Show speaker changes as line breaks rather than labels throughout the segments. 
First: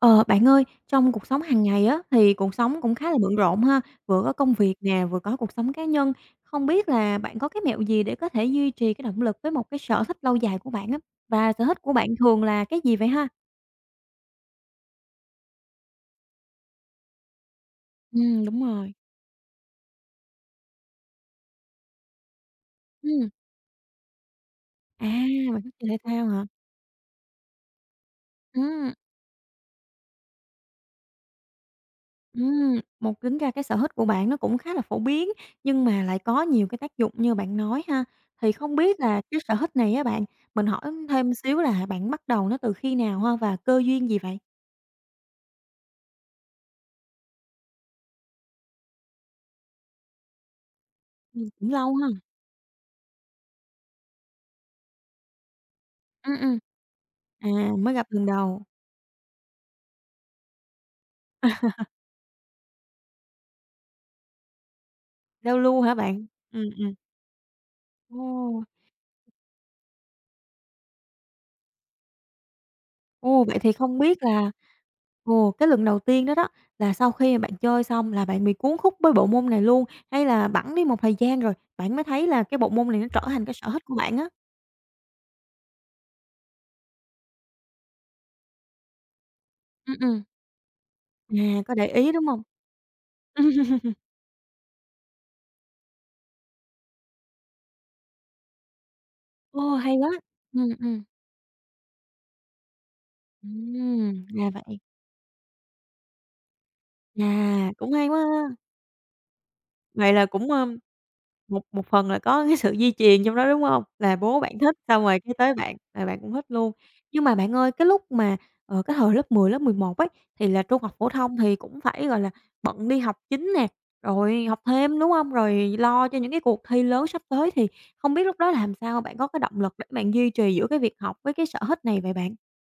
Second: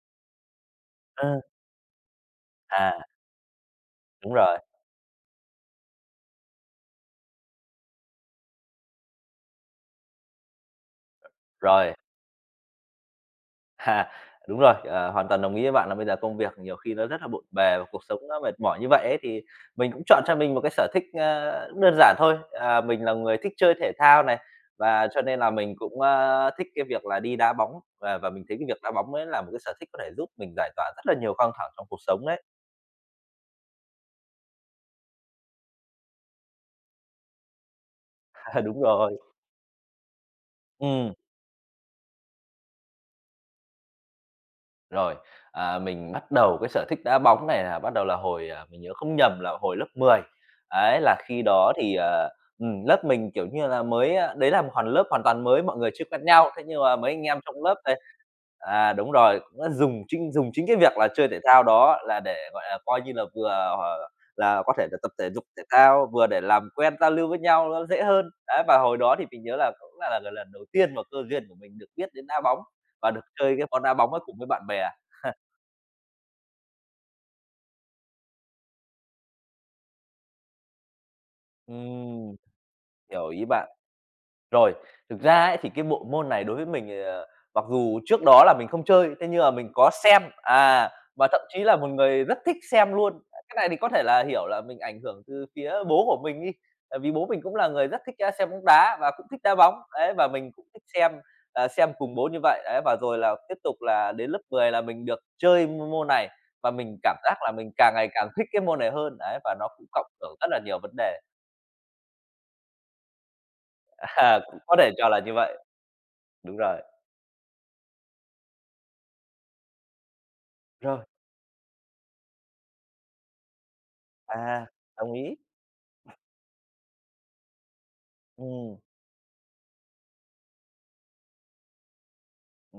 Ờ, Bạn ơi, trong cuộc
Ơ,
sống hàng ngày á, thì cuộc sống cũng
à,
khá là bận rộn ha, vừa có
đúng
công
rồi,
việc nè, vừa có cuộc sống cá nhân. Không biết là bạn có cái mẹo gì để có thể duy trì cái động lực với một cái sở thích lâu dài của bạn á? Và sở thích của
rồi,
bạn thường là cái gì vậy ha?
ha, đúng rồi, hoàn toàn đồng ý với bạn là bây giờ công việc nhiều khi nó rất là bộn bề và cuộc sống nó mệt
Đúng
mỏi như
rồi.
vậy ấy, thì mình cũng chọn cho mình một cái sở thích, cũng đơn giản thôi. À, mình là
Ừm,
người thích chơi thể thao này,
à,
và cho nên là
Bạn thích
mình
chơi thể
cũng,
thao hả?
a, thích cái việc là đi đá bóng, và mình thấy cái việc đá
Ừm.
bóng ấy là một cái sở thích có thể giúp mình giải tỏa rất là nhiều căng thẳng trong cuộc sống đấy.
Một Tính ra cái sở thích của bạn nó cũng khá là phổ biến, nhưng mà lại có nhiều cái tác dụng như bạn nói ha. Thì
À,
không
đúng
biết
rồi,
là cái sở thích này á bạn, mình hỏi
ừm.
thêm xíu là bạn bắt đầu nó từ khi nào ha và cơ duyên gì vậy?
Rồi, mình bắt đầu cái sở thích đá bóng này là bắt đầu là hồi, mình nhớ không nhầm là hồi lớp mười. Ấy, là khi
Cũng
đó
lâu
thì,
ha.
ờ, ừm, lớp mình, kiểu như là, mới đấy là một lớp hoàn toàn mới, mọi người chưa quen
Ừm,
nhau,
ừm,
thế nhưng mà mấy anh em trong
à,
lớp
Mới
đây,
gặp lần đầu.
à, đúng rồi, cũng đã dùng chính cái việc là chơi thể thao đó là để, gọi là, coi như là vừa, ờ, là có thể là tập thể dục
Giao
thể
lưu hả
thao,
bạn?
vừa để
Ừm,
làm
ừm.
quen, giao lưu với nhau nó dễ hơn.
Ồ,
Đấy, và hồi đó thì mình nhớ là cũng là lần đầu tiên mà cơ duyên của mình được biết đến đá bóng và được
ồ,
chơi
vậy
cái
thì
món đá
không
bóng ấy
biết
cùng với
là
bạn bè.
cái lần đầu tiên đó đó, là sau khi mà bạn chơi xong là bạn bị cuốn hút với bộ môn này luôn, hay là bẵng đi một thời gian rồi, bạn mới thấy
Ừm,
là cái bộ môn này nó trở
hiểu
thành
ý
cái
bạn.
sở thích của bạn á?
Rồi, thực ra ấy thì cái bộ môn này đối với mình, mặc dù trước đó là mình không chơi, thế nhưng mà mình có
Ừm,
xem,
ừm.
à, và thậm chí
À, có
là
để
một
ý,
người
đúng
rất
hông?
thích xem luôn. Cái này thì có thể là hiểu là mình ảnh hưởng từ phía bố của mình đi, tại vì bố mình cũng là người rất thích, xem bóng đá và cũng thích đá
Ô,
bóng,
hay quá!
đấy, và mình cũng
Ừm,
thích
ừm.
xem cùng bố như vậy. Đấy, và rồi là tiếp tục là đến lớp
Ra
10
vậy.
là mình được chơi môn này và mình cảm
À,
giác là mình
cũng
càng ngày
hay quá
càng thích
ha!
cái môn này hơn, đấy, và nó cũng cộng
Vậy là
hưởng rất
cũng,
là nhiều vấn đề.
một một phần là có cái sự di truyền trong đó, đúng hông? Là bố
À, cũng
bạn thích,
có thể
xong
cho là
rồi
như
cái tới
vậy,
bạn là bạn cũng thích
đúng
luôn.
rồi.
Nhưng mà bạn ơi, cái lúc mà, ờ, cái thời lớp 10 lớp 11 ấy, thì là trung học
Rồi,
phổ thông thì cũng phải, gọi là, bận đi học chính nè, rồi học
à,
thêm, đúng
đồng
hông?
ý.
Rồi lo cho những cái cuộc thi lớn sắp tới, thì không biết lúc đó làm
Ừm,
sao? Bạn có cái động lực để bạn duy trì giữa cái việc học với cái sở thích này vậy bạn?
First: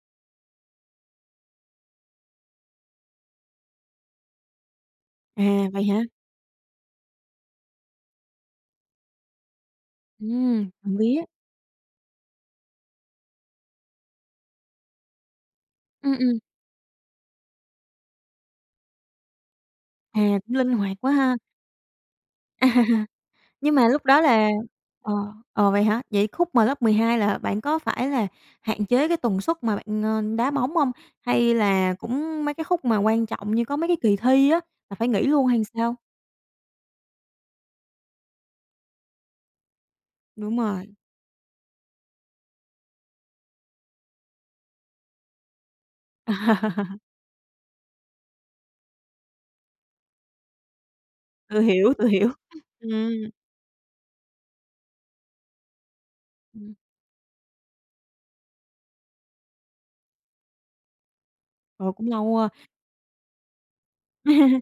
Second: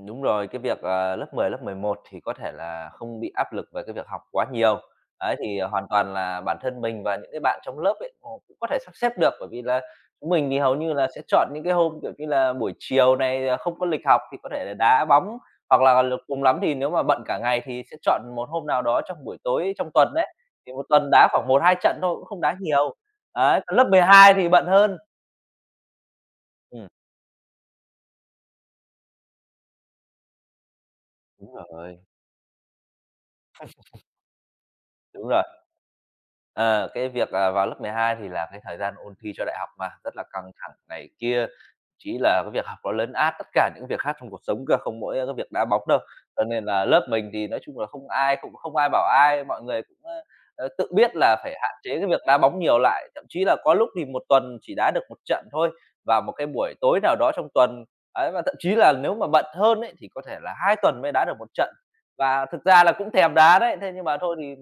đúng rồi, cái việc, lớp 11 thì có thể là không bị áp lực về cái việc học quá nhiều. Ấy, thì ờ,
À, vậy
hoàn
hả?
toàn là bản thân mình và những cái bạn trong lớp ấy, họ cũng có thể sắp xếp được, bởi vì là chúng mình thì
Ừm.
hầu như
Trộm
là sẽ
vía.
chọn những cái hôm, kiểu như là, buổi chiều này, à, không có lịch học thì có thể là đá bóng, hoặc là
Ừm, ừm.
cùng lắm thì nếu mà bận cả ngày thì sẽ chọn một hôm nào đó trong buổi tối trong tuần đấy,
À, cũng linh
thì một
hoạt
tuần
quá
đá
ha.
khoảng một hai trận thôi, cũng không đá nhiều.
À,
Ấy,
nhưng
còn lớp
mà lúc đó
12
là
thì bận hơn.
ờ, vậy hả? Vậy khúc mà lớp
Ừm,
12 là bạn có phải là hạn chế cái tần suất mà bạn, đá bóng hông?
đúng
Hay là
rồi,
cũng mấy cái khúc mà quan trọng như có mấy cái kỳ thi á, là phải nghỉ
đúng rồi.
luôn hay sao?
Ờ, cái việc, vào lớp 12 thì là cái thời gian ôn thi cho đại học mà, rất là căng
Đúng
thẳng
rồi.
này kia, chỉ là cái việc học nó lấn át tất cả những việc khác trong cuộc sống cơ, không mỗi cái việc đá bóng đâu. Cho nên là lớp mình thì nói chung là không ai cũng không ai bảo ai, mọi người cũng, tự biết là phải
Tự
hạn
hiểu,
chế
tự
cái việc
hiểu.
đá bóng nhiều lại,
Ừm,
thậm chí là có lúc thì một tuần chỉ đá được một trận thôi, vào một cái
ừm,
buổi tối nào đó trong tuần. Ấy, và thậm chí là nếu mà bận hơn ấy, thì có thể là 2 tuần mới đá được một trận,
ờ, Cũng lâu
và
ha.
thực ra là cũng thèm đá đấy, thế nhưng mà thôi thì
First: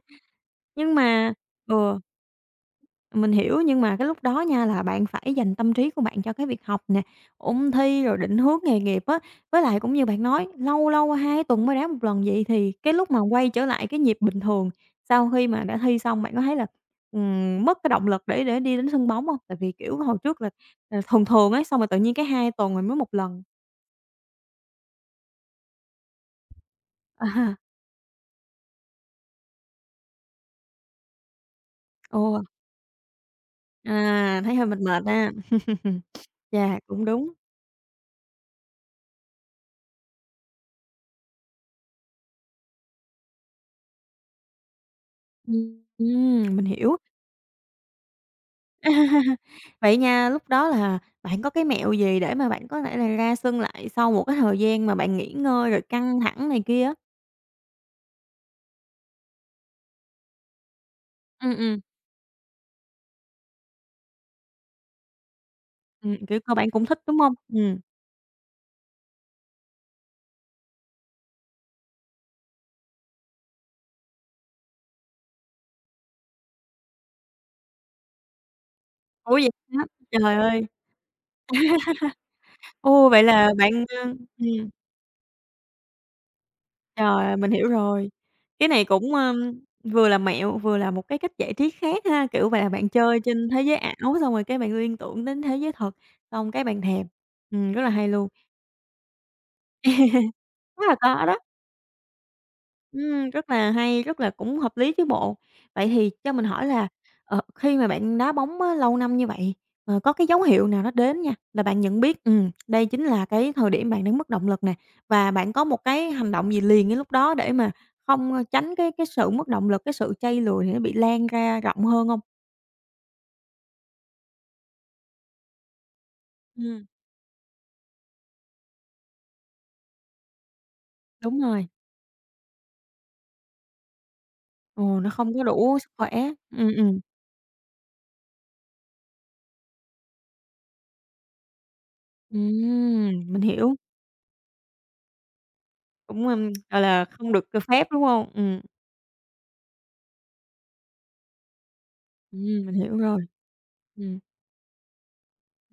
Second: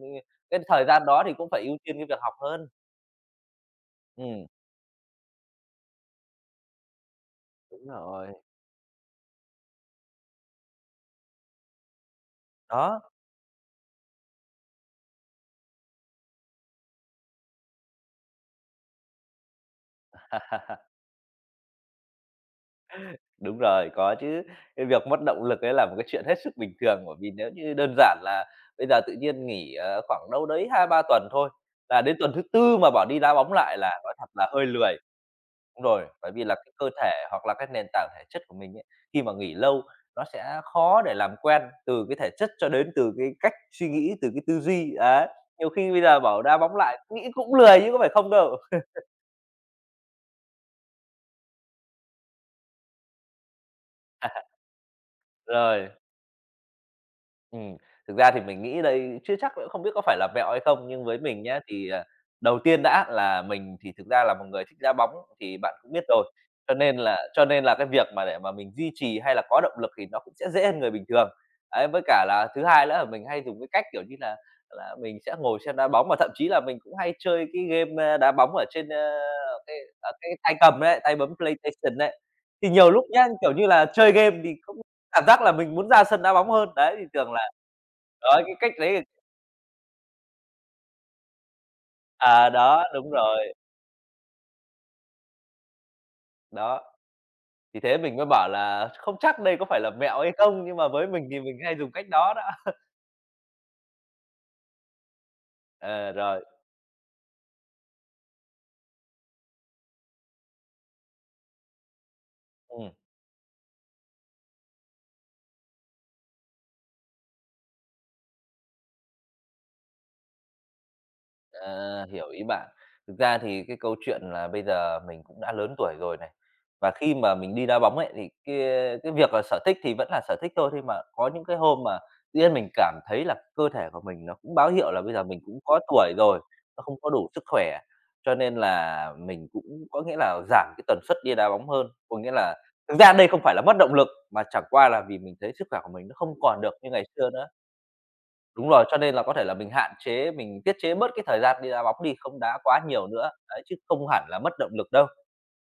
cái thời
Nhưng
gian đó
mà
thì cũng phải ưu tiên
ừ.
cái việc học hơn.
Mình hiểu, nhưng mà cái lúc đó
Ừm.
nha là bạn phải dành tâm trí của bạn cho cái việc học nè, ôn
Đúng
thi rồi
rồi.
định hướng nghề nghiệp á. Với lại cũng như bạn nói, lâu lâu 2 tuần mới đá một lần, vậy thì cái
Đó.
lúc mà quay trở lại cái nhịp bình thường sau khi mà đã thi xong, bạn có thấy là, mất cái động lực để đi đến sân bóng không? Tại vì, kiểu, hồi trước là, thường thường ấy, xong rồi tự nhiên cái hai tuần rồi mới một lần.
Đúng rồi, có chứ. Cái việc mất động lực ấy là một cái chuyện hết sức bình thường, bởi
À,
vì nếu như đơn giản là bây giờ tự nhiên nghỉ, khoảng đâu đấy hai ba tuần thôi, là đến tuần
ồ,
thứ tư mà bảo đi đá bóng lại là nói thật là
thấy hơi
hơi
mệt
lười.
mệt ha.
Đúng rồi, bởi vì là cái
Yeah,
cơ
cũng
thể
đúng.
hoặc là cái nền tảng thể chất của mình ấy, khi mà nghỉ lâu nó sẽ khó để làm quen từ cái thể chất cho đến từ cái cách suy nghĩ, từ cái tư duy, đấy. Nhiều khi bây giờ bảo đá
Mình
bóng
hiểu.
lại nghĩ cũng lười chứ có phải không đâu.
À, Vậy nha, lúc đó là bạn có cái mẹo gì để mà bạn có thể là ra sân lại sau một cái thời gian mà bạn nghỉ ngơi rồi
Rồi,
căng thẳng này kia á?
Ừm, thực ra thì mình nghĩ đây chưa chắc cũng không biết có phải là mẹo hay không, nhưng với mình
Ừm,
nhá,
ừm,
thì, à, đầu tiên đã là mình thì thực ra là một người thích đá bóng thì bạn cũng biết rồi,
Kiểu, cơ bạn
cho
cũng
nên
thích, đúng
là
không?
cho nên là
Ừm.
cái việc mà để mà mình duy trì hay là có động lực thì nó cũng sẽ dễ hơn người bình thường. Ấy, với cả là thứ hai nữa là mình hay dùng cái cách, kiểu như là, mình sẽ ngồi xem đá bóng mà thậm chí là mình cũng hay chơi cái game, đá bóng ở trên, ơ,
Ủa, vậy
cái,
hả?
ờ, cái
Trời
tay
ơi!
cầm đấy, tay bấm PlayStation đấy. Thì nhiều lúc
Ô, vậy
nhá,
là
kiểu như
bạn,
là,
ơ
chơi game thì
ừm,
cũng cảm giác là mình muốn ra sân đá bóng hơn. Đấy, thì
trời
thường
ơi, mình
là
hiểu rồi.
đó, cái
Cái
cách
này
đấy,
cũng, vừa là mẹo, vừa là một cái cách giải trí khác ha, kiểu
à,
vậy là
đó,
bạn
đúng
chơi
rồi,
trên thế giới ảo xong rồi cái bạn liên tưởng đến thế giới thật, xong cái bạn
đó,
thèm.
thì
Rất là
thế
hay
mình mới
luôn,
bảo là không chắc đây có phải là mẹo hay không, nhưng
rất
mà
là
với mình
có đó.
thì mình hay dùng cách đó đó.
Rất là hay, rất là cũng hợp lý chứ bộ. Vậy thì
Ờ,
cho
rồi,
mình hỏi là, khi mà bạn đá bóng á lâu năm như vậy, có cái dấu hiệu nào nó đến nha, là bạn nhận biết, đây
ừm.
chính là cái thời điểm bạn đang mất động lực nè, và bạn có một cái hành động gì liền cái lúc đó để mà không, tránh cái sự mất động lực, cái sự chây lùi thì nó bị lan ra rộng
À,
hơn không?
hiểu ý bạn. Thực ra thì cái câu chuyện là bây giờ mình cũng đã lớn tuổi rồi này,
Ừm.
và khi mà mình đi đá bóng ấy, thì cái việc là sở thích thì vẫn là sở thích thôi, nhưng mà có
Đúng
những cái
rồi,
hôm mà tự nhiên mình cảm thấy là cơ thể của mình nó cũng báo hiệu là
nó
bây giờ
không
mình
có
cũng
đủ
có
sức khỏe.
tuổi rồi,
Ừm,
nó không
ừm,
có đủ sức khỏe, cho nên là mình cũng có nghĩa là giảm cái tần suất đi đá bóng hơn. Có nghĩa là thực ra đây không
mình
phải là
hiểu,
mất động lực, mà chẳng qua là vì mình thấy sức khỏe của mình nó
cũng,
không còn được
gọi
như ngày
là,
xưa
không được,
nữa.
phép, đúng không?
Đúng rồi, cho nên là có thể là mình hạn chế, mình tiết chế bớt cái thời gian đi đá bóng đi, không đá
Mình
quá
hiểu
nhiều
rồi.
nữa, đấy, chứ không
Ừm.
hẳn là mất động lực đâu.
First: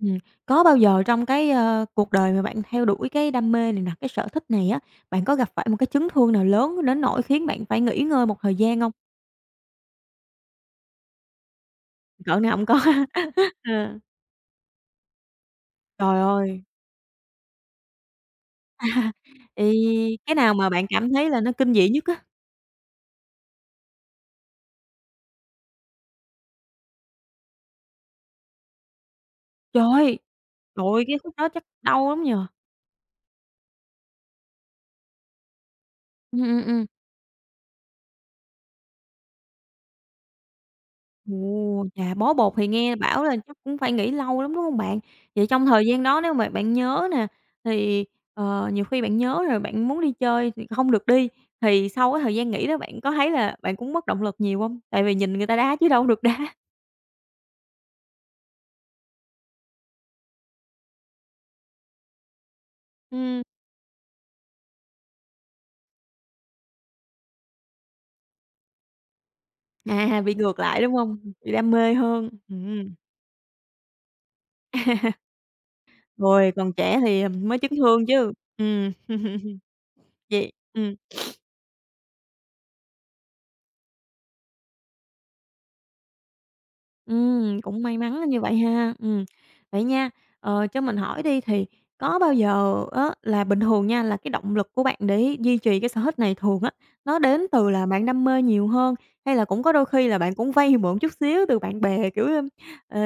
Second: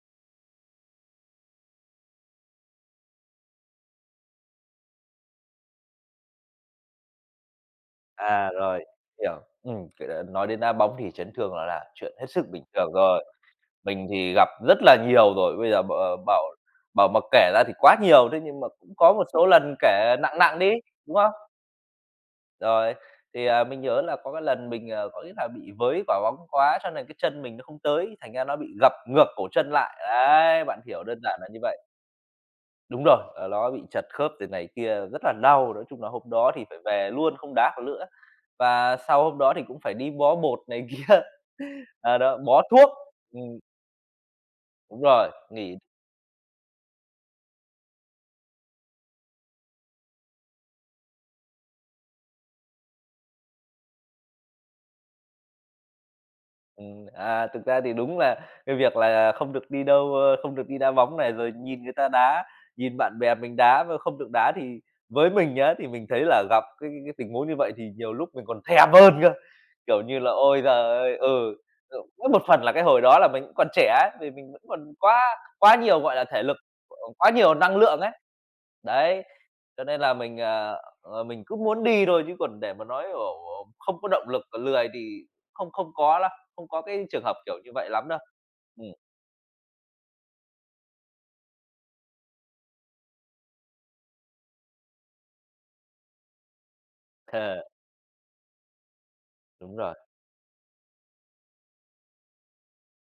Ừm, có bao giờ trong cái, cuộc đời mà bạn theo đuổi cái đam mê này nè, cái sở thích này á, bạn có gặp phải một cái chấn thương nào lớn đến nỗi khiến bạn phải nghỉ ngơi một
À,
thời gian
rồi,
không?
hiểu. Cái nói đến đá bóng thì chấn thương là chuyện hết
Cỡ
sức
nào
bình
hổng có
thường
ha.
rồi,
Ờ.
mình thì gặp rất là nhiều rồi, bây giờ
Trời
bảo
ơi!
bảo mà kể ra thì quá nhiều, thế nhưng mà cũng có một số lần
Thì
kể
cái
nặng
nào
nặng
mà
đi,
bạn cảm
đúng
thấy
không?
là nó kinh dị nhất á?
Rồi, thì, mình nhớ là có cái lần mình, có nghĩa là bị với quả bóng quá cho nên cái chân mình nó không tới, thành ra nó bị gập ngược cổ chân
Trời
lại,
ơi!
đấy, bạn
Trời ơi,
hiểu
cái
đơn
khúc
giản là
đó
như
chắc
vậy.
đau lắm nhỉ?
Đúng rồi, ờ, nó bị chật khớp rồi này kia, rất là đau. Nói chung là hôm
Ừm,
đó
ừm,
thì phải
ừm.
về luôn, không đá vào nữa. Và sau hôm đó thì cũng phải đi bó bột này kia,
Ồ, chà,
ờ,
bó
đó,
bột
bó
thì
thuốc.
nghe bảo là chắc
Ừm,
cũng phải nghỉ lâu lắm, đúng hông bạn?
đúng rồi,
Vậy trong
nghỉ.
thời gian đó nếu mà bạn nhớ nè, thì, nhiều khi bạn nhớ rồi bạn muốn đi chơi thì không được đi, thì sau cái thời gian nghỉ đó bạn có thấy là bạn cũng mất động lực nhiều hông? Tại vì nhìn người ta đá chứ đâu được đá.
Thực ra thì đúng là cái việc là không được đi đâu, không được đi đá bóng này, rồi nhìn người ta đá, nhìn bạn bè
Ừm,
mình đá mà không được đá thì với mình nhá, thì mình thấy là gặp cái tình huống như vậy thì nhiều lúc mình còn thèm hơn cơ. Kiểu như là,
bị ngược
ôi giời
lại, đúng hông?
ơi,
Bị
ừ,
đam mê
ừ,
hơn.
với một phần là cái hồi đó là mình cũng còn trẻ ấy, vì mình vẫn còn quá quá nhiều, gọi là, thể
Rồi
lực,
còn
ờ,
trẻ thì
quá nhiều
mới chấn
năng lượng
thương
ấy.
chứ. Ừm.
Đấy, cho nên là mình,
Vậy
ờ,
ừm.
ờ, mình cứ muốn đi thôi chứ còn để mà nói, ồ, không có động lực, lười thì không không có lắm không có cái trường hợp kiểu như
Cũng
vậy
may
lắm đâu.
mắn như vậy
Ừm,
ha. Vậy nha, cho mình hỏi đi thì có bao giờ á là bình thường nha, là cái động lực của bạn để duy trì cái sở thích này thường á, nó đến từ là bạn đam mê nhiều hơn, hay là cũng có
đúng
đôi
rồi,
khi là bạn cũng vay mượn chút xíu từ bạn bè, kiểu, ờ,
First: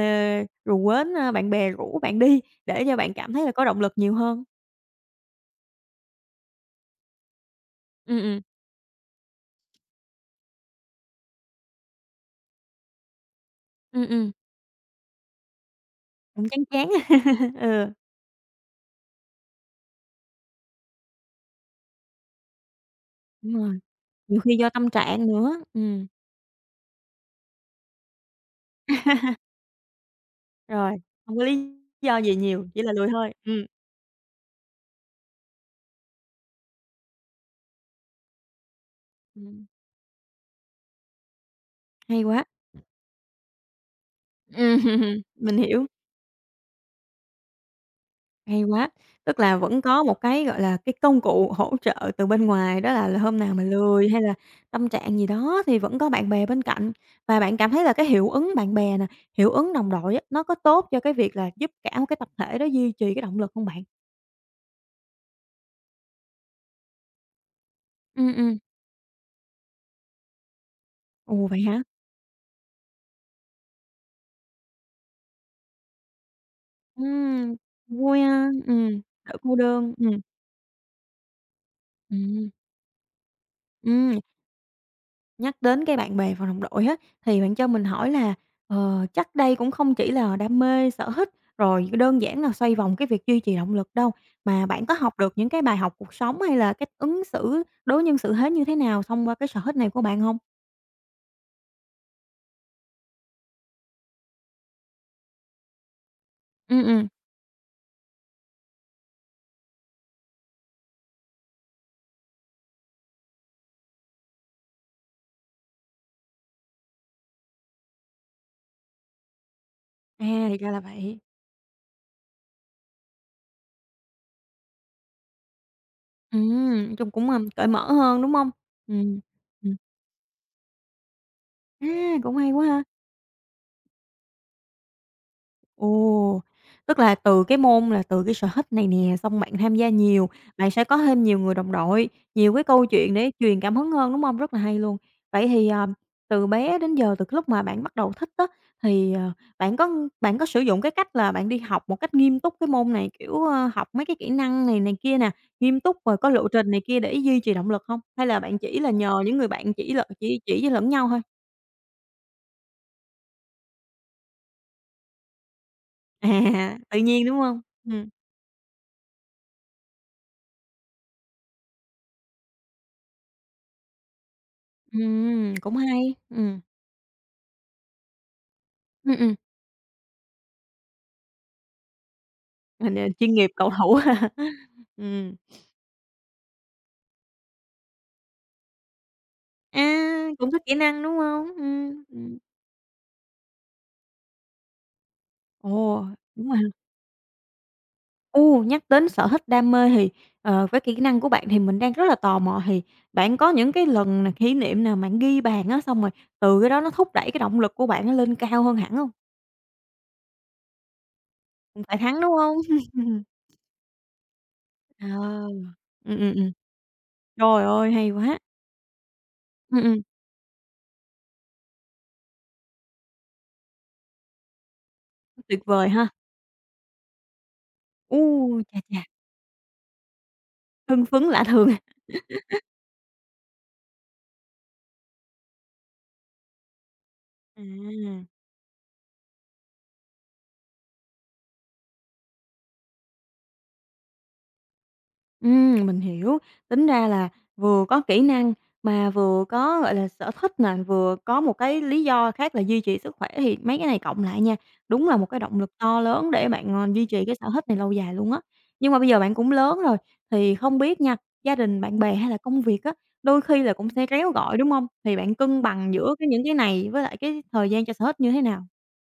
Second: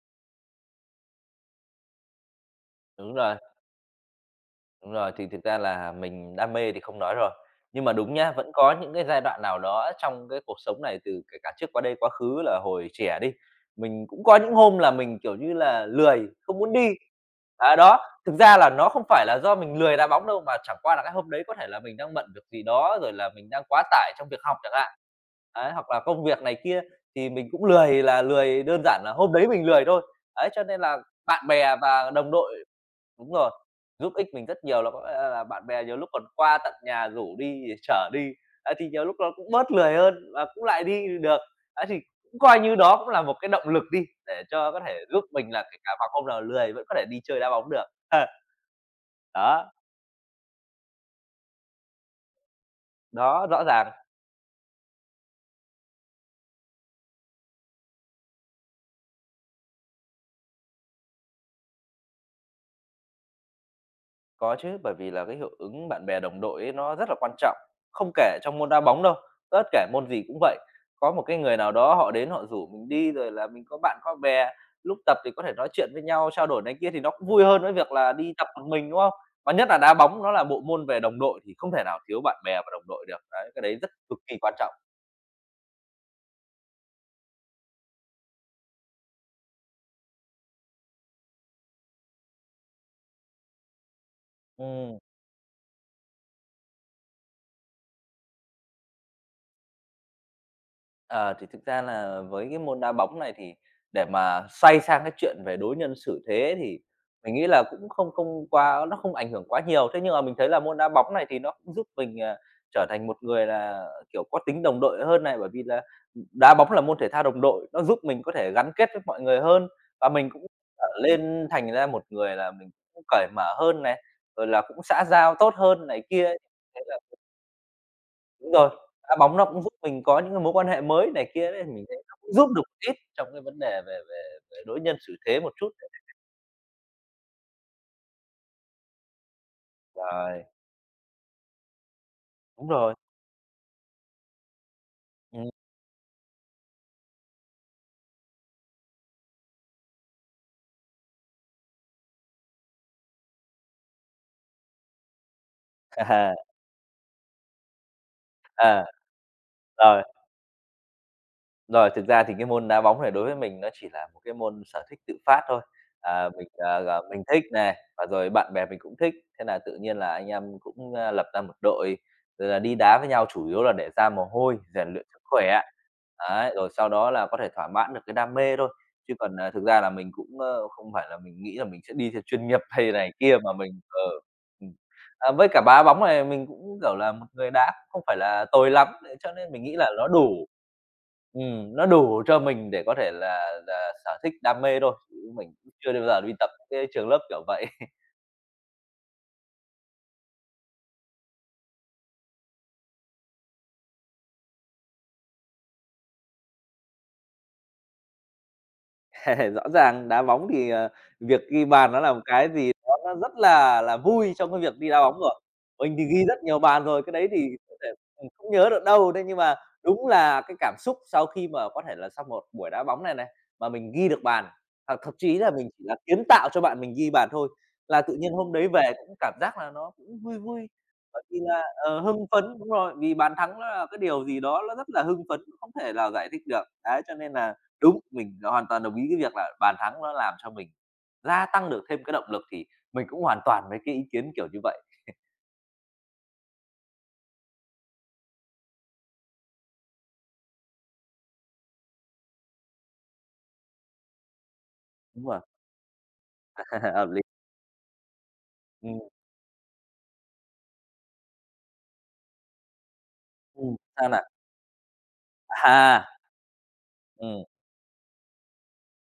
rủ quến, bạn bè rủ bạn đi để cho bạn
đúng
cảm
rồi.
thấy là có động lực nhiều hơn?
Đúng rồi, thì thực ra là mình đam mê thì không nói rồi. Nhưng mà đúng
Ừm,
nhá,
ừm,
vẫn có những cái giai đoạn nào đó trong cái cuộc sống này từ kể cả trước qua đây quá khứ là hồi trẻ đi,
ừm,
mình cũng
ừm,
có những hôm là mình, kiểu như là, lười,
Cũng
không
chán
muốn
chán.
đi. À,
Ừ,
đó, thực ra là nó không phải là do mình lười đá bóng đâu, mà chẳng qua là cái hôm đấy có thể là mình đang bận việc gì đó, rồi là mình
đúng
đang
rồi,
quá tải trong việc
nhiều khi
học
do
chẳng
tâm
hạn.
trạng nữa.
Đấy, hoặc là công việc này kia thì mình cũng lười là lười đơn giản là hôm đấy mình lười thôi. Đấy, cho nên
Rồi,
là
hông có
bạn
lý
bè và
do
đồng
gì
đội,
nhiều, chỉ là lười
đúng
thôi.
rồi,
Ừm.
giúp ích mình rất nhiều, là có lẽ là bạn bè nhiều lúc còn qua tận nhà rủ đi, để chở đi, á, thì nhiều lúc nó cũng
Ừm,
bớt lười hơn và cũng lại đi được. Á, thì
Hay
cũng
quá.
coi như đó cũng là một cái động lực đi, để cho có thể
Ừm,
giúp mình
mình
là kể
hiểu.
cả vào hôm nào lười vẫn có thể đi chơi đá bóng được.
Hay quá, tức là vẫn có một cái, gọi là, cái công cụ hỗ trợ từ bên ngoài, đó là hôm
Đó,
nào
đó,
mà
rõ ràng.
lười hay là tâm trạng gì đó thì vẫn có bạn bè bên cạnh. Và bạn cảm thấy là cái hiệu ứng bạn bè nè, hiệu ứng đồng đội á, nó có tốt cho cái việc là giúp cả một cái tập thể đó duy trì cái động lực hông bạn?
Có chứ, bởi vì là cái hiệu ứng bạn bè đồng đội ấy nó rất là quan trọng, không
Ừm,
kể trong
ừm.
môn đá bóng đâu, tất cả môn gì cũng vậy. Có một cái
Ồ,
người
vậy
nào
hả?
đó họ đến họ rủ mình đi rồi là mình có bạn có bè, lúc tập thì có thể nói chuyện với nhau, trao đổi này kia thì nó cũng vui
Ừm,
hơn với việc là
Vui
đi tập
ha,
một mình, đúng không?
đỡ
Và
cô
nhất là
đơn,
đá
ừm.
bóng nó là bộ môn về đồng đội thì không thể nào thiếu bạn
Ừm,
bè và đồng đội được, đấy, cái đấy rất
ừm.
cực kỳ quan trọng.
Nhắc đến cái bạn bè và đồng đội á, thì bạn cho mình hỏi là, chắc đây cũng không chỉ là đam mê, sở thích, rồi đơn giản là xoay vòng cái việc duy trì động lực đâu, mà bạn có
Ừm.
học được những cái bài học cuộc sống hay là cách ứng xử, đối nhân xử thế như thế nào thông qua cái sở thích này của bạn không?
Ờ, thì thực ra là với cái môn đá bóng này thì để mà xoay sang cái chuyện về đối nhân xử thế thì
Ừm, ừm.
mình nghĩ là cũng không không quá, nó không ảnh hưởng quá nhiều. Thế nhưng mà mình thấy là môn đá bóng này thì nó cũng giúp mình, trở thành một người là, kiểu, có tính đồng đội hơn này, bởi vì là, đá bóng là môn thể thao đồng đội, nó giúp mình có thể gắn kết với mọi người hơn và
À,
mình cũng
thì ra là
trở
vậy.
lên thành ra một người là mình cũng cởi mở hơn này, rồi là cũng xã giao tốt hơn này kia. Thế
Nói
là
chung cũng, cởi mở hơn, đúng không?
Đúng rồi, đá
Ừm,
bóng nó cũng giúp
ừm.
mình có những cái mối quan hệ mới này kia đấy, mình thấy nó
A,
cũng
cũng
giúp
hay
được
quá ha!
ít trong cái vấn đề về về về đối nhân xử thế một chút.
Ồ, tức là từ cái sở thích này nè, xong bạn tham gia nhiều,
Rồi,
bạn sẽ có thêm nhiều người đồng đội, nhiều cái
đúng
câu
rồi,
chuyện để truyền cảm hứng hơn, đúng hông? Rất là hay luôn. Vậy
ừm,
thì, từ bé đến giờ, từ cái lúc mà bạn bắt đầu thích á, thì, bạn có bạn có sử dụng cái cách là bạn đi học một cách nghiêm túc cái môn này, kiểu, học mấy cái kỹ năng này này kia nè, nghiêm túc rồi có
à,
lộ trình này kia để duy trì động lực hông? Hay là bạn chỉ
à.
là nhờ những người bạn chỉ
Rồi.
lợ chỉ cho lẫn nhau thôi?
Rồi, thực ra thì cái môn đá bóng này đối với mình nó chỉ là một cái môn sở thích tự phát thôi. À, mình,
À,
ờ,
tự
ờ, mình
nhiên, đúng
thích
hông?
này, và
Ừm,
rồi bạn bè mình cũng thích, thế là tự nhiên là anh em cũng, lập ra một đội, rồi là đi đá với nhau chủ yếu là để ra mồ hôi, rèn luyện sức khỏe.
cũng hay,
Đấy,
ừm.
rồi sau đó là có thể thỏa mãn được cái đam mê thôi,
Ừm,
chứ
ừm,
còn, thực ra là mình cũng, không phải là mình nghĩ là mình sẽ đi theo chuyên nghiệp hay
Thành ra
này
chuyên
kia
nghiệp
mà
cầu
mình
thủ.
ờ, ừm. À,
Ừm,
với cả đá bóng này mình cũng, kiểu là, một người đá cũng không phải là tồi lắm, cho nên mình nghĩ là nó đủ.
Cũng có kỹ năng, đúng hông?
Nó đủ cho mình để có thể là sở thích, đam mê thôi, chứ mình
Ồ,
cũng chưa bao giờ đi
Đúng
tập
rồi ha.
cái trường lớp kiểu vậy.
Ô, nhắc đến sở thích đam mê thì, với kỹ năng của bạn thì mình đang rất là tò mò, thì bạn có những cái lần nào, kỷ niệm nào bạn ghi bàn á, xong rồi từ cái đó nó thúc đẩy cái động lực của bạn nó lên cao hơn hẳn hông?
Rõ ràng đá bóng thì, việc ghi
Cũng
bàn
phải
nó là một
thắng, đúng
cái
hông?
gì đó nó rất là vui trong cái việc đi đá
Ờ,
bóng rồi. Mình thì ghi rất
ừm.
nhiều bàn rồi, cái đấy thì
Trời
có thể
ơi, hay
mình
quá!
không nhớ được đâu. Thế nhưng mà
Ừm, ừm,
đúng là cái cảm xúc sau khi mà có thể là sau một buổi đá bóng này này, mà mình ghi được bàn, hoặc thậm chí là
Tuyệt
mình chỉ
vời
là
ha.
kiến tạo cho bạn mình ghi bàn thôi, là tự
U,
nhiên hôm đấy
chà
về
chà,
cũng cảm giác là nó cũng vui vui,
hưng phấn
bởi vì
lạ
là,
thường.
hưng phấn đúng rồi, vì bàn thắng nó là cái điều gì đó nó rất là hưng phấn, không thể nào giải thích được. Đấy, cho nên là
À.
đúng, mình hoàn toàn đồng ý cái việc là bàn thắng nó làm cho mình gia tăng được thêm cái động lực, thì mình cũng hoàn toàn với cái ý kiến kiểu như vậy.
Mình hiểu. Tính ra là vừa có kỹ năng mà vừa có, gọi là, sở thích nè, vừa có một cái lý do khác là duy trì sức khỏe thì mấy cái này cộng lại nha, đúng là một
Đúng
cái
rồi,
động lực to lớn để bạn, duy
hợp lý.
trì cái sở thích này lâu dài luôn á. Nhưng mà
Ừm,
bây giờ bạn cũng lớn rồi, thì không biết nha, gia đình, bạn bè hay là công việc á, đôi khi là cũng sẽ
sao nào?
réo gọi, đúng không? Thì bạn cân bằng
À,
giữa cái những cái này với lại cái
ừm,
thời gian cho sở thích như thế nào?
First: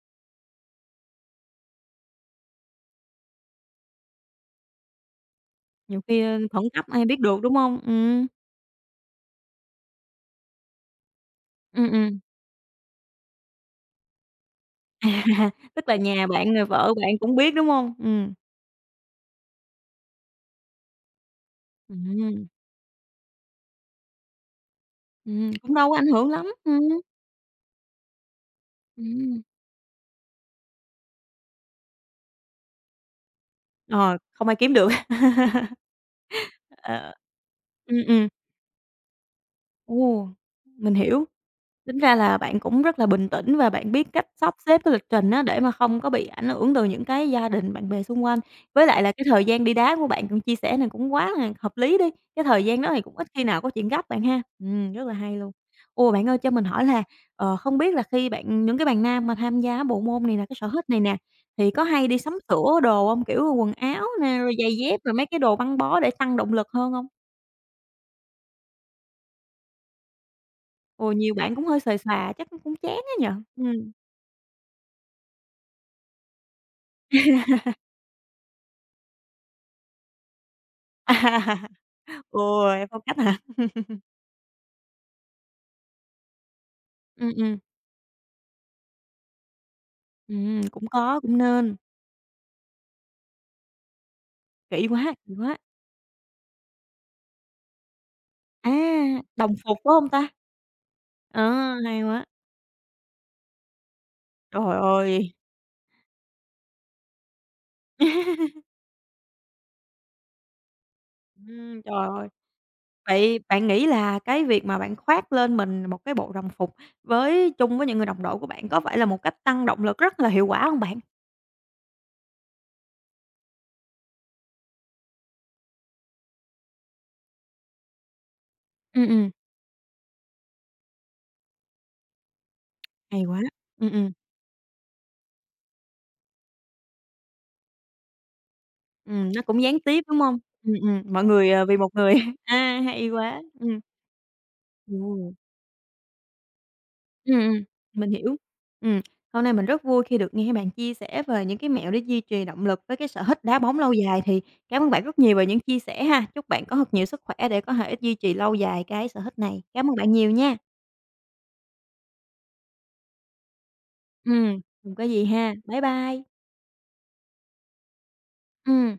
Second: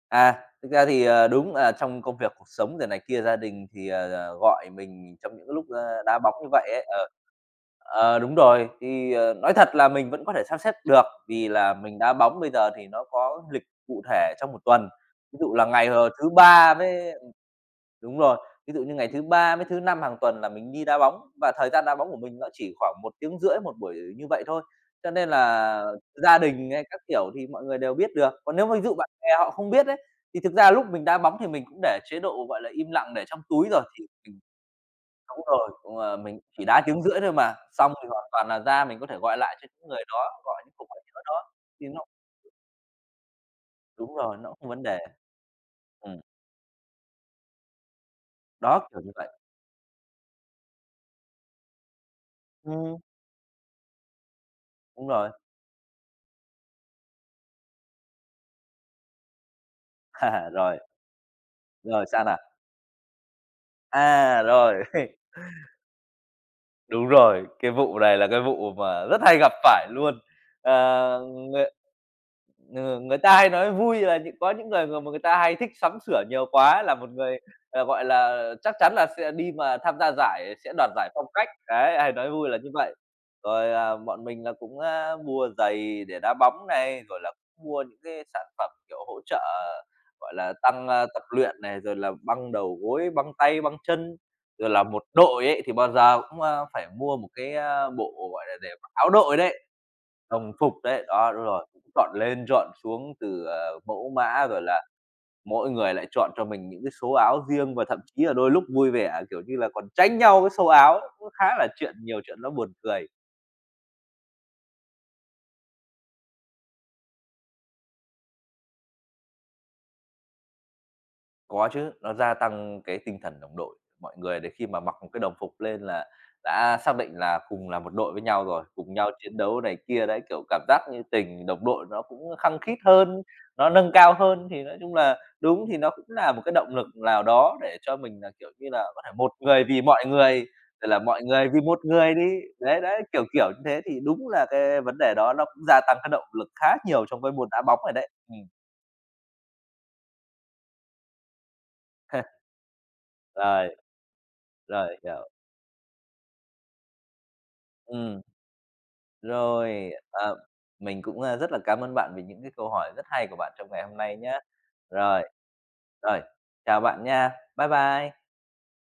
thực ra thì, đúng là trong công việc, cuộc sống rồi này kia, gia đình thì, gọi mình trong những cái lúc,
Nhiều
đá
khi,
bóng như
khẩn
vậy
cấp
ấy,
ai biết được, đúng không? Ừ
đúng rồi, thì, nói thật là mình vẫn có thể sắp xếp được, vì là
ừ
mình đá
ừm.
bóng bây giờ thì nó có lịch cụ thể trong một tuần.
À,
Ví dụ là ngày,
tức là
ờ,
nhà
thứ
bạn, người
Ba
vợ
với
bạn cũng biết, đúng không?
Đúng
Ừm.
rồi, ví dụ như ngày thứ Ba với thứ Năm hàng tuần là mình đi đá bóng và thời gian đá bóng của mình
Ừm,
nó chỉ khoảng một tiếng rưỡi một buổi như vậy thôi, cho nên
Cũng
là
đâu có ảnh hưởng
gia
lắm,
đình hay các kiểu thì mọi người đều biết được. Còn nếu mà ví dụ bạn bè
ừm.
họ không biết ấy, thì thực ra lúc mình đá bóng thì mình cũng để chế độ, gọi là, im lặng để trong túi rồi thì
Ờ,
mình,
không ai kiếm được.
đúng rồi, mình chỉ đá tiếng
Ờ.
rưỡi thôi mà, xong
Ừm,
thì hoàn
ừm,
toàn là ra mình có thể gọi lại cho những người
ồ,
đó, gọi những cuộc
mình
gọi nhỡ
hiểu.
đó, thì
Tính
nó,
ra là bạn cũng rất là bình tĩnh và bạn biết
đúng
cách
rồi,
sắp
nó không
xếp
vấn
cái
đề.
lịch trình á, để mà không có
Ừm,
bị ảnh hưởng từ những cái gia đình, bạn bè xung quanh. Với
đó, kiểu
lại là
như
cái
vậy.
thời gian đi đá của bạn cũng chia sẻ này cũng quá là hợp lý đi, cái thời gian đó
Ừm,
thì cũng ít khi nào có chuyện gấp bạn ha. Rất
đúng
là
rồi.
hay luôn. Ồ, bạn ơi cho mình hỏi là, không biết là khi những cái bạn nam mà tham gia bộ môn này là cái sở
Rồi,
thích này nè, thì có
rồi
hay đi
sao
sắm
nào?
sửa đồ không? Kiểu, quần áo nè,
À,
rồi giày
rồi,
dép, rồi mấy cái đồ băng bó để tăng động lực hơn không?
đúng rồi, cái vụ này là cái vụ mà rất hay gặp phải luôn.
Ồ,
Ờ,
nhiều bạn
người
cũng hơi xề xòa chắc cũng chán
Ừ,
á
người
nhở?
ta hay nói
Ừm.
vui là có những người người mà người ta hay thích sắm sửa nhiều quá là một người, gọi là, chắc chắn là sẽ đi mà tham gia giải sẽ đoạt
À.
giải phong cách, đấy, hay nói vui là như
Ôi,
vậy.
phong cách hả?
Rồi, bọn mình là cũng, mua giày để đá bóng này, rồi
Ừm,
là
ừm,
cũng mua những cái sản phẩm, kiểu, hỗ trợ, gọi là,
Cũng
tăng,
có,
tập
cũng
luyện
nên.
này, rồi là băng đầu gối, băng tay, băng chân. Rồi là
Kỹ
một
quá, kỹ
đội
quá.
ấy thì bao giờ cũng, phải mua một cái, bộ, gọi là, để
À,
mặc áo đội
đồng
đấy.
phục phải không ta?
Đồng phục đấy, đó, đúng rồi,
Ờ, hay
chọn
quá.
lên chọn xuống từ, mẫu mã, rồi
Trời
là
ơi!
mỗi người lại chọn cho mình những cái số áo riêng và thậm chí là đôi lúc vui vẻ, kiểu như là, còn tranh nhau cái số áo ấy, cũng khá là
Trời
chuyện nhiều
ơi!
chuyện nó buồn cười.
Vậy bạn nghĩ là cái việc mà bạn khoác lên mình một cái bộ đồng phục với chung với những người đồng đội của bạn có phải là một cách tăng động lực rất là hiệu quả không bạn?
Có chứ, nó gia tăng cái tinh thần đồng đội. Mọi người để khi mà mặc một cái đồng phục lên là đã xác định là cùng là một đội với nhau rồi, cùng
Ừm,
nhau
ừm,
chiến đấu này kia đấy, kiểu, cảm giác như tình đồng đội nó cũng khăng khít hơn,
Hay quá.
nó
Ừm,
nâng
ừm,
cao hơn. Thì nói chung là đúng, thì nó cũng là một cái động lực nào đó để cho mình là, kiểu như là, có thể một
nó cũng
người
gián
vì
tiếp,
mọi
đúng không?
người, rồi là mọi
Mọi
người
người,
vì
vì
một
một người.
người đi.
A,
Đấy, đấy,
hay
kiểu,
quá!
kiểu như
Ừm.
thế thì đúng là cái vấn đề đó
Ồ.
nó cũng gia tăng cái động lực khá nhiều trong cái
Ừm,
môn đá
ừm,
bóng này đấy.
mình hiểu.
Ừm.
Ừm, Hôm nay mình rất vui khi được nghe bạn chia sẻ về những cái mẹo để duy trì động lực với cái sở thích đá
Rồi,
bóng lâu dài, thì cảm ơn
rồi,
bạn rất
hiểu.
nhiều về những chia sẻ ha. Chúc bạn có thật nhiều sức khỏe để có thể duy
Ừm.
trì lâu dài cái sở thích này. Cảm
Rồi,
ơn bạn nhiều nha.
mình cũng, rất là cảm ơn bạn vì những cái câu hỏi rất hay của bạn trong ngày hôm nay nhé.
Ừm. Hông có
Rồi,
gì ha. Bye
rồi,
bye.
chào bạn nha. Bye bye.
Ừm.